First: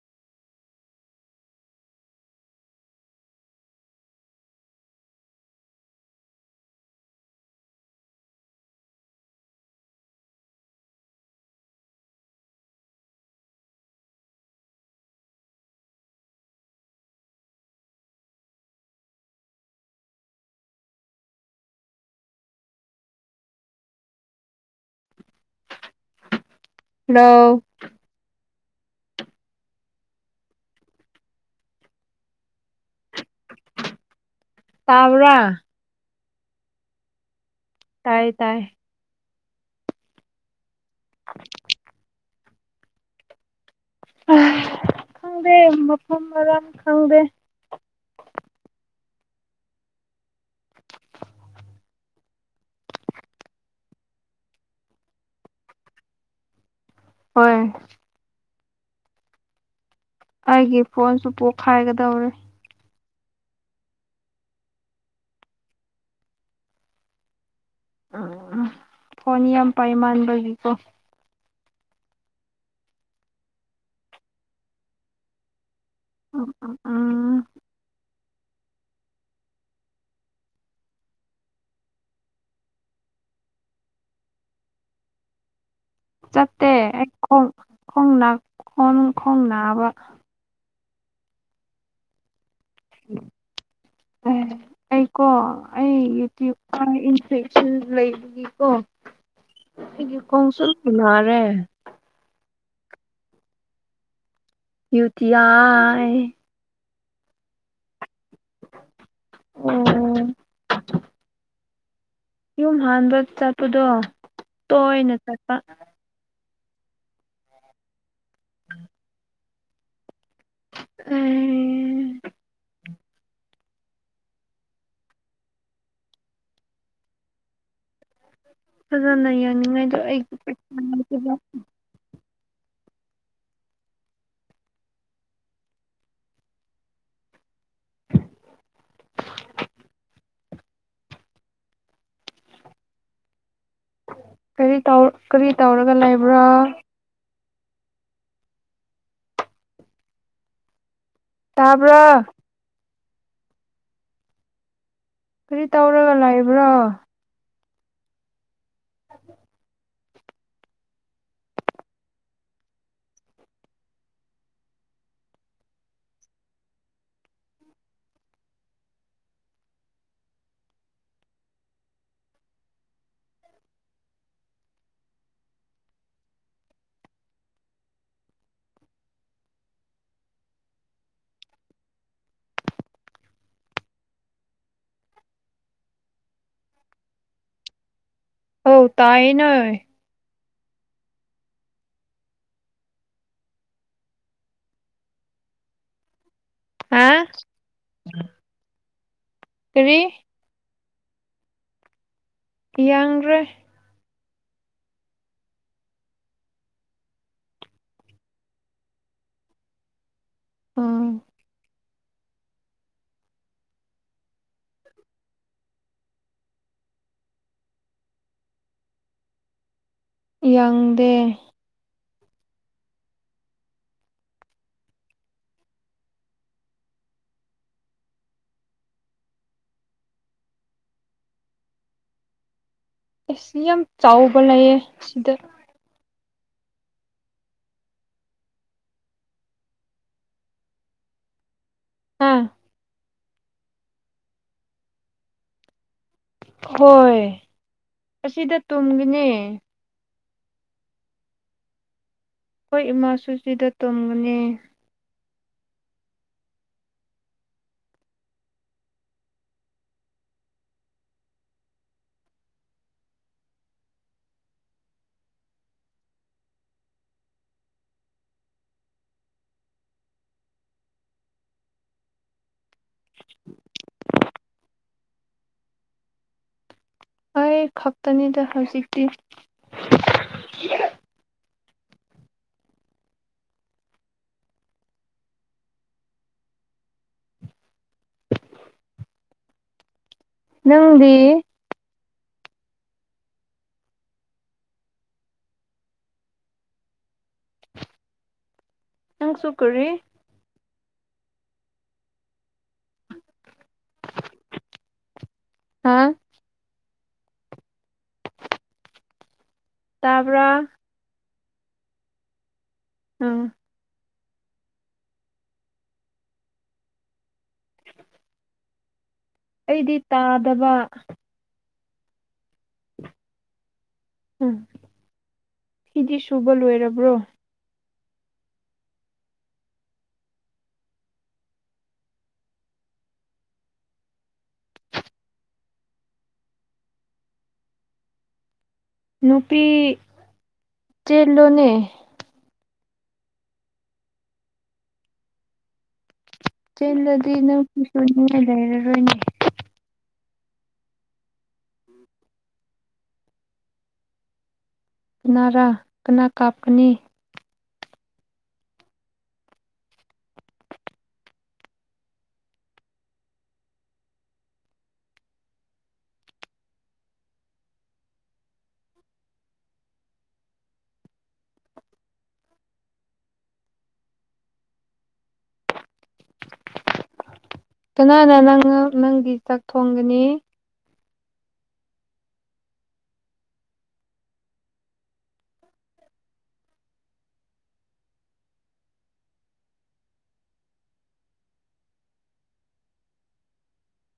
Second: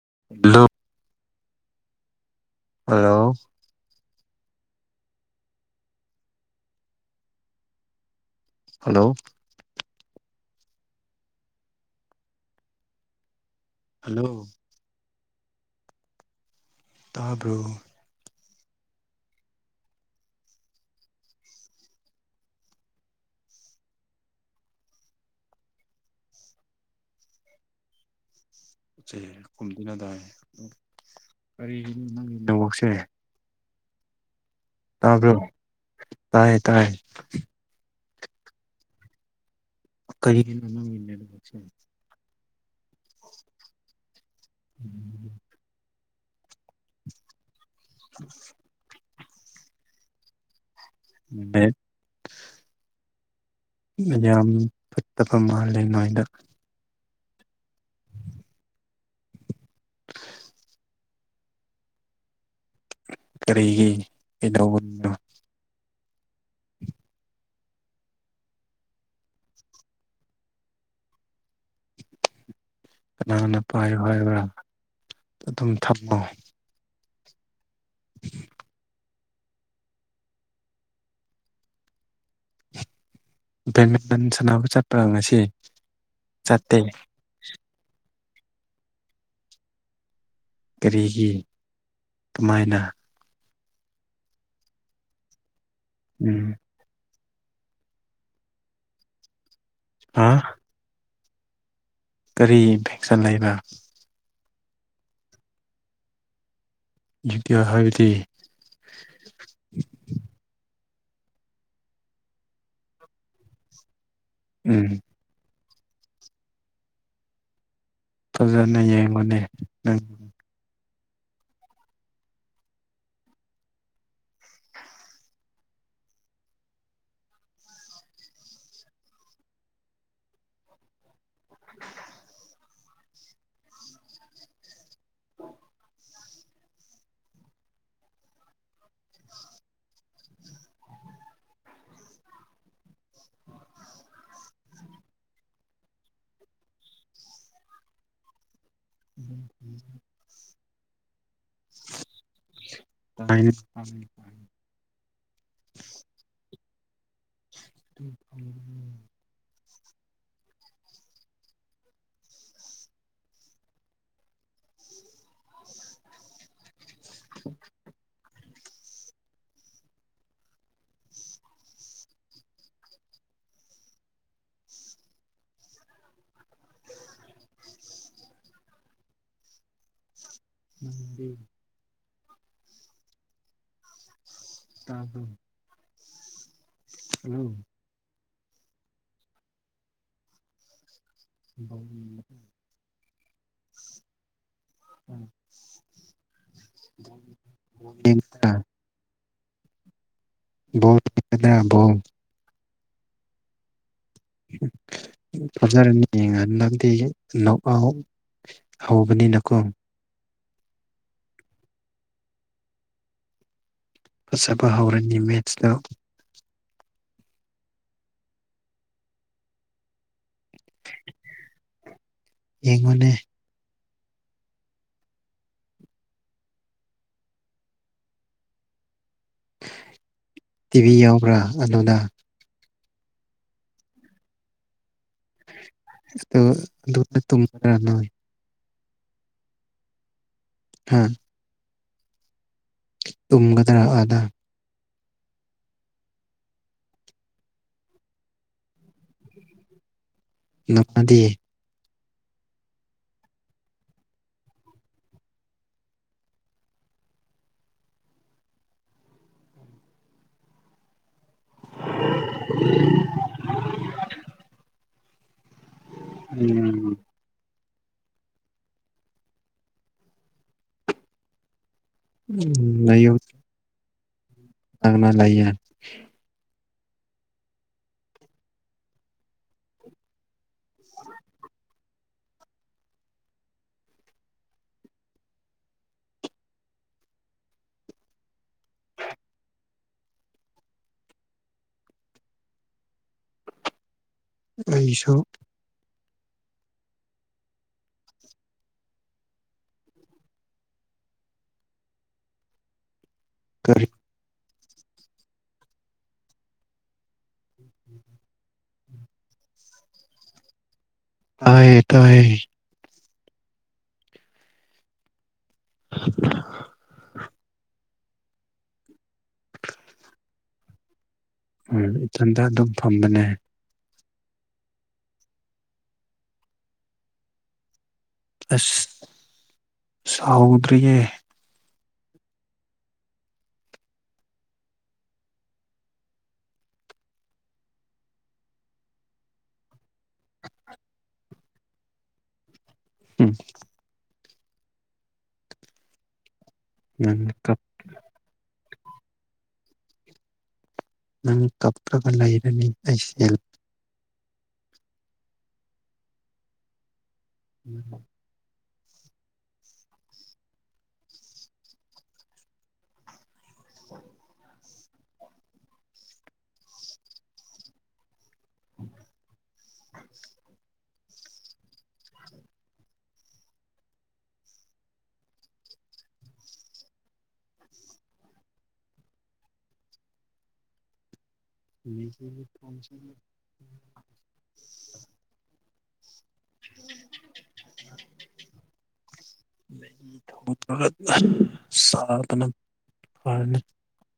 [unintelligible] hello hello hello ꯇꯥꯕ꯭ꯔꯣ ꯂꯣ ꯆꯩꯌꯦ [unintelligible] ꯀꯔꯤꯒꯤꯅꯣ ꯅꯪꯒꯤ ꯅꯦꯠꯋꯥꯛꯁꯦ ꯇꯥꯕ꯭ꯔꯥ ꯇꯥꯕ꯭ꯔꯣ ꯇꯥꯏꯌꯦ ꯇꯥꯏꯌꯦ ꯇꯥꯏꯌꯦ ꯇꯥꯏ ꯀꯔꯤꯒꯤꯅꯣ ꯅꯪꯒꯤ ꯅꯦꯠꯋꯥꯛꯁꯦ ꯈꯪꯗꯦ ꯃꯐꯝ ꯃꯔꯥꯡ ꯈꯪꯗꯦ ꯃꯦ ꯌꯥꯝ ꯐꯠꯇꯕ ꯃꯥꯜꯂꯦ ꯅꯣꯏꯗ ꯍꯣꯏ ꯑꯩꯒꯤ ꯐꯣꯟꯁꯨ ꯄꯣꯛꯈꯥꯏꯒꯗꯧꯔꯦ ꯀꯔꯤꯒꯤ ꯀꯩꯗꯧꯕꯒꯤꯅꯣ ꯐꯣꯟ ꯌꯥꯝ ꯄꯥꯏꯃꯥꯟꯕꯒꯤꯀꯣ ꯀꯅꯥꯅ ꯄꯥꯏꯌꯣ ꯍꯥꯏꯕ꯭ꯔꯥ ꯑꯗꯨꯝ ꯊꯝꯃꯣ [inaudible] ꯕꯦꯠꯃꯤꯟꯇꯟ ꯁꯥꯟꯅꯕ ꯆꯠꯄ꯭ꯔꯥ ꯉꯁꯤ ꯆꯠꯇꯦ ꯑꯩ ꯈꯣꯡ ꯈꯣꯡꯅꯥꯛ ꯈꯣꯡ ꯈꯣꯡꯅꯥꯕ ꯀꯔꯤꯒꯤ ꯀꯃꯥꯏꯅ ꯑꯦ ꯑꯩꯀꯣ ꯑꯩ ꯌꯨ ꯄꯤ ꯎꯝ ꯌꯨ ꯑꯥ ꯏꯟ ꯕꯦꯛꯁꯤꯟ ꯂꯩꯕꯒꯤꯀꯣ ꯑꯩꯒꯤ ꯍꯥ ꯈꯣꯡꯁꯦ ꯅꯥꯔꯦ ꯀꯔꯤ ꯏꯟꯐꯦꯛꯁꯟ ꯂꯩꯕ꯭ꯔꯥ ꯌꯨꯇꯤꯌꯥ ꯍꯥꯏ ꯖꯨ ꯇꯤ ꯌꯥ ꯍꯥꯏꯕꯗꯤ ꯎꯝ ꯌꯨꯝ ꯍꯥꯟꯕ ꯆꯠꯄꯗꯣ ꯎꯝ ꯇꯣꯏꯅ ꯆꯠꯄ ꯐꯖꯅ ꯌꯦꯡꯉꯨꯅꯦ ꯅꯪ ꯑꯩ ꯐꯖꯅ ꯌꯥꯅꯤꯡꯉꯥꯏꯗꯨ ꯑꯩ ꯄꯩꯁꯥ ꯂꯩꯇꯕ [inaudible] ꯀꯔꯤ ꯇꯧ ꯀꯔꯤ ꯇꯧꯔꯒ ꯂꯩꯕ꯭ꯔꯥ [inaudible] ꯇꯥꯕ꯭ꯔꯥ [unintelligible] ꯀꯔꯤ ꯇꯧꯔꯒ ꯂꯩꯕ꯭ꯔꯣ [unintelligible] [inaudible] [inaudible] ꯅꯪꯗꯤ ꯇꯥꯕ꯭ꯔꯣ ꯍꯜꯂꯣ ꯍꯣꯏ ꯇꯥꯏꯌꯦ ꯅꯥꯏ [inaudible] [inaudible] ꯍꯥ [unintelligible] ꯀꯔꯤ ꯕꯣꯡ [unintelligible] ꯌꯥꯡꯒ꯭ꯔꯦ [unintelligible] ꯍꯧꯕꯅꯤꯅꯀꯣ ꯑꯥ ꯐꯖꯕ ꯍꯧꯔꯦꯟꯅꯤ ꯃꯦꯠꯁꯇ ꯌꯥꯡꯗꯦ ꯌꯦꯡꯉꯣꯅꯦ ꯇꯤꯚꯤ ꯌꯥꯎꯕ꯭ꯔꯥ ꯑꯗꯨꯗ ꯑꯦ ꯁꯤ ꯌꯥꯝ ꯆꯥꯎꯕ ꯂꯩꯌꯦ ꯁꯤꯗ ꯑꯁꯇꯨ ꯑꯗꯨ ꯇꯨꯝꯕꯔꯥ ꯅꯣꯏ ꯍꯥ ꯑꯥ ꯇꯨꯝꯒꯗ꯭ꯔꯥ ꯑꯥꯗ ꯍꯣꯏ ꯑꯁꯤꯗ ꯇꯨꯝꯒꯅꯤ [unintelligible] ꯍꯣꯏ ꯏꯃꯥ ꯁꯨ ꯁꯤꯗ ꯇꯨꯝꯒꯅꯤ [inaudible] [unintelligible] [unintelligible] ꯅꯌꯨꯝ ꯀꯅꯥ ꯀꯅꯥ ꯂꯩꯌꯦ ꯑꯩ ꯈꯛꯇꯅꯤꯗ ꯍꯧꯖꯤꯛꯇꯤ ꯅꯪꯗꯤ ꯑꯩꯁꯨ ꯅꯪꯁꯨꯨ ꯀꯔꯤ ꯀꯔꯤ ꯍꯥ ꯇꯥꯕ꯭ꯔꯥ ꯇꯥꯏꯌꯦ ꯇꯥꯏ ꯎꯝ [inaudible] ꯑꯩꯗꯤ ꯇꯥꯗꯕ ꯎꯝ ꯏꯊꯟꯇ ꯗꯨꯝ ꯐꯝꯕꯅꯦ ꯎꯝ ꯐꯤꯗꯤ ꯁꯨꯕ ꯂꯣꯏꯔꯕ꯭ꯔꯣ ꯑꯁ ꯁꯥꯎꯗ꯭ꯔꯤꯌꯦ ꯅꯨꯄꯤ [inaudible] ꯆꯦꯜꯂꯣꯅꯦ ꯎꯝ ꯅꯪ ꯀꯞ [unintelligible] [unintelligible] ꯀꯅꯥꯔꯥ ꯀꯅꯥ ꯀꯥꯞꯀꯅꯤ [unintelligible] [inaudible] ꯇꯨꯅꯥꯅ ꯅꯪ ꯅꯪꯒꯤ ꯆꯥꯛ ꯊꯣꯡꯒꯅꯤ [inaudible] [inaudible] [unintelligible]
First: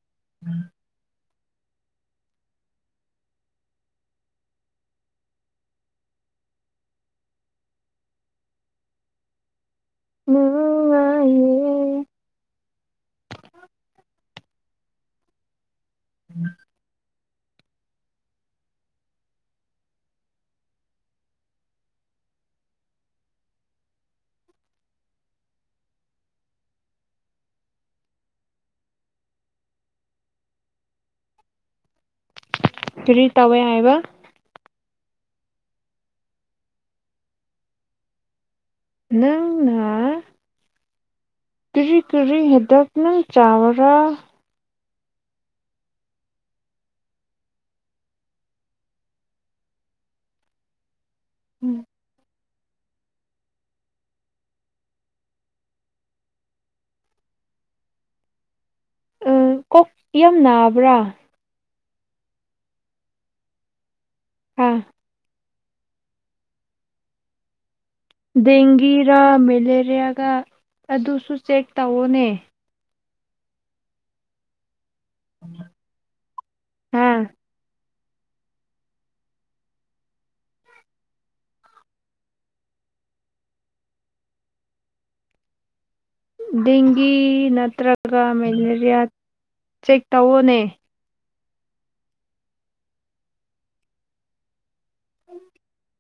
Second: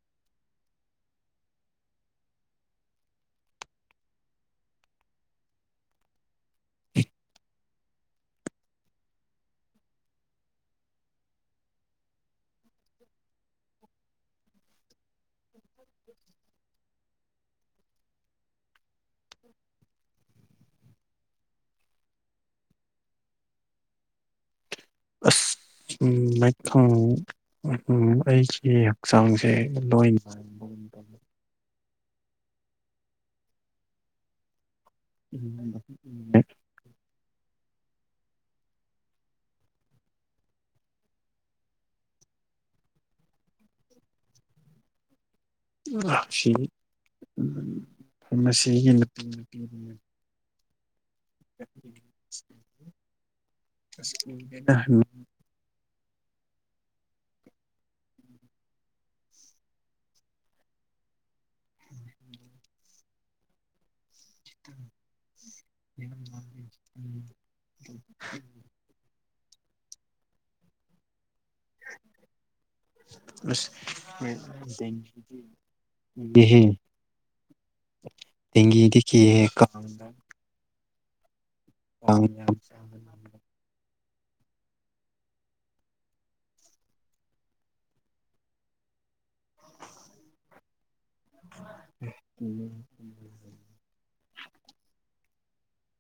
[unintelligible] ꯑꯁ ꯎꯝ ꯃꯊꯪ ꯑꯩꯒꯤ ꯍꯛꯆꯥꯡꯁꯦ ꯂꯣꯏꯅ [inaudible] ꯀꯔꯤ ꯇꯧꯋꯦ ꯍꯥꯏꯕ [unintelligible] ꯅꯪꯅ ꯀꯔꯤ ꯀꯔꯤ ꯍꯤꯗꯥꯛꯅ ꯆꯕꯔꯥ [unintelligible] ꯎꯝ [unintelligible] ꯑ ꯀꯣꯛ ꯌꯥꯝ ꯅꯥꯕ꯭ꯔꯥ ꯑꯥ [unintelligible] ꯗꯦꯡꯒꯤꯔꯥ ꯃꯦꯂꯦꯔꯤꯌꯥꯒ ꯑꯗꯨꯁꯨ ꯆꯦꯛ ꯇꯧꯑꯣꯅꯦ ꯑꯁ ꯕꯤꯍꯤ ꯍꯥ ꯗꯦꯡꯒꯤꯗꯤ ꯀꯤꯌꯦ ꯀꯣ [unintelligible] ꯗꯦꯡꯒꯤ ꯅꯠꯇ꯭ꯔꯒ ꯃꯦꯂꯦꯔꯤꯌꯥ ꯆꯦꯛ ꯇꯋꯣꯅꯦ ꯎꯝ [inaudible]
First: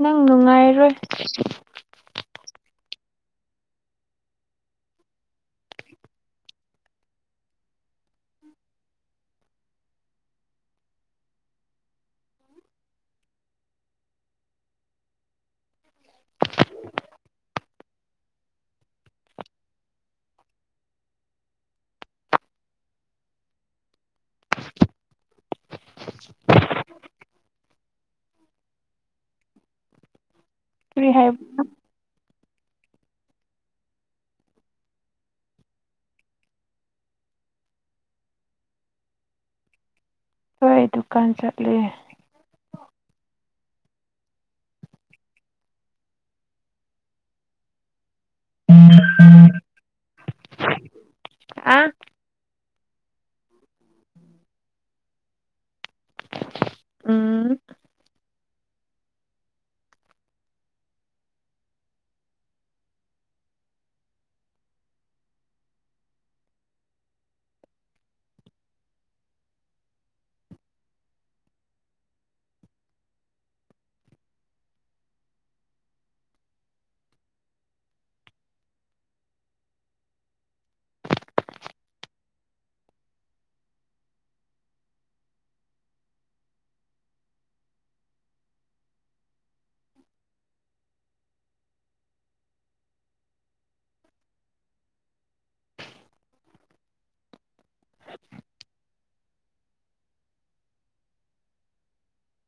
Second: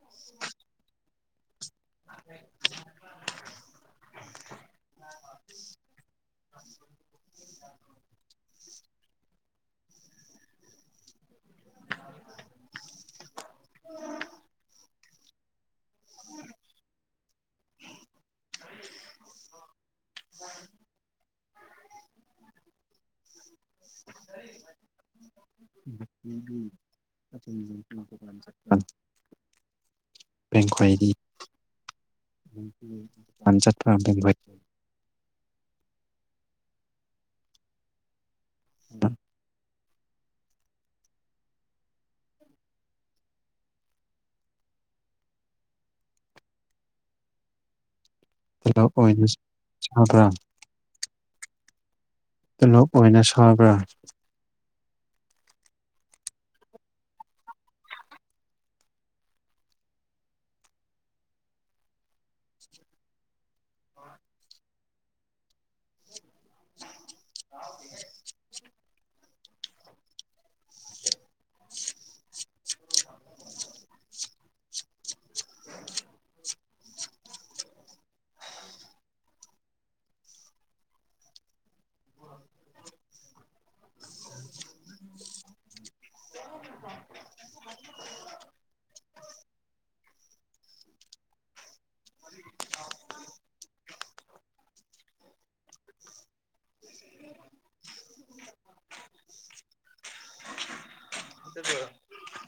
ꯅꯪ ꯅꯨꯡꯉꯥꯏꯔꯣꯏ [inaudible] [inaudible] ꯎꯝ [unintelligible] ꯀꯔꯤ ꯍꯥꯏꯕ [unintelligible] [unintelligible] ꯍꯣꯏ ꯗꯨꯀꯥꯟ ꯆꯠꯂꯦ ꯑꯗꯨ ꯑꯣꯏꯕꯁꯦ [unintelligible] ꯑꯥ ꯇꯣꯂꯣꯞ ꯑꯣꯏꯅ ꯁꯥꯕ꯭ꯔꯥ ꯎꯝ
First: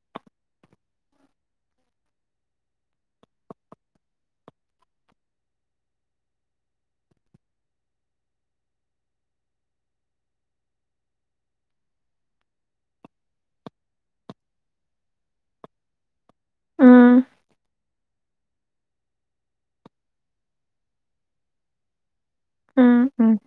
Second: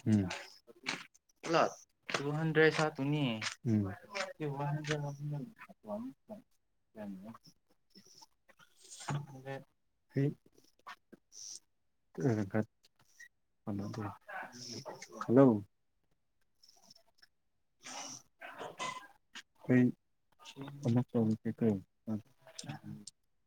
ꯎꯝ ꯭ꯗꯔꯦꯁ ꯍꯞꯄꯨꯅꯤ ꯎꯝ ꯑꯩ ꯍꯜꯂꯣ ꯎꯝ ꯑꯩ ꯑꯃꯨꯛ ꯇꯧꯔꯛꯀꯦꯀꯣ ꯎꯝ ꯎꯝ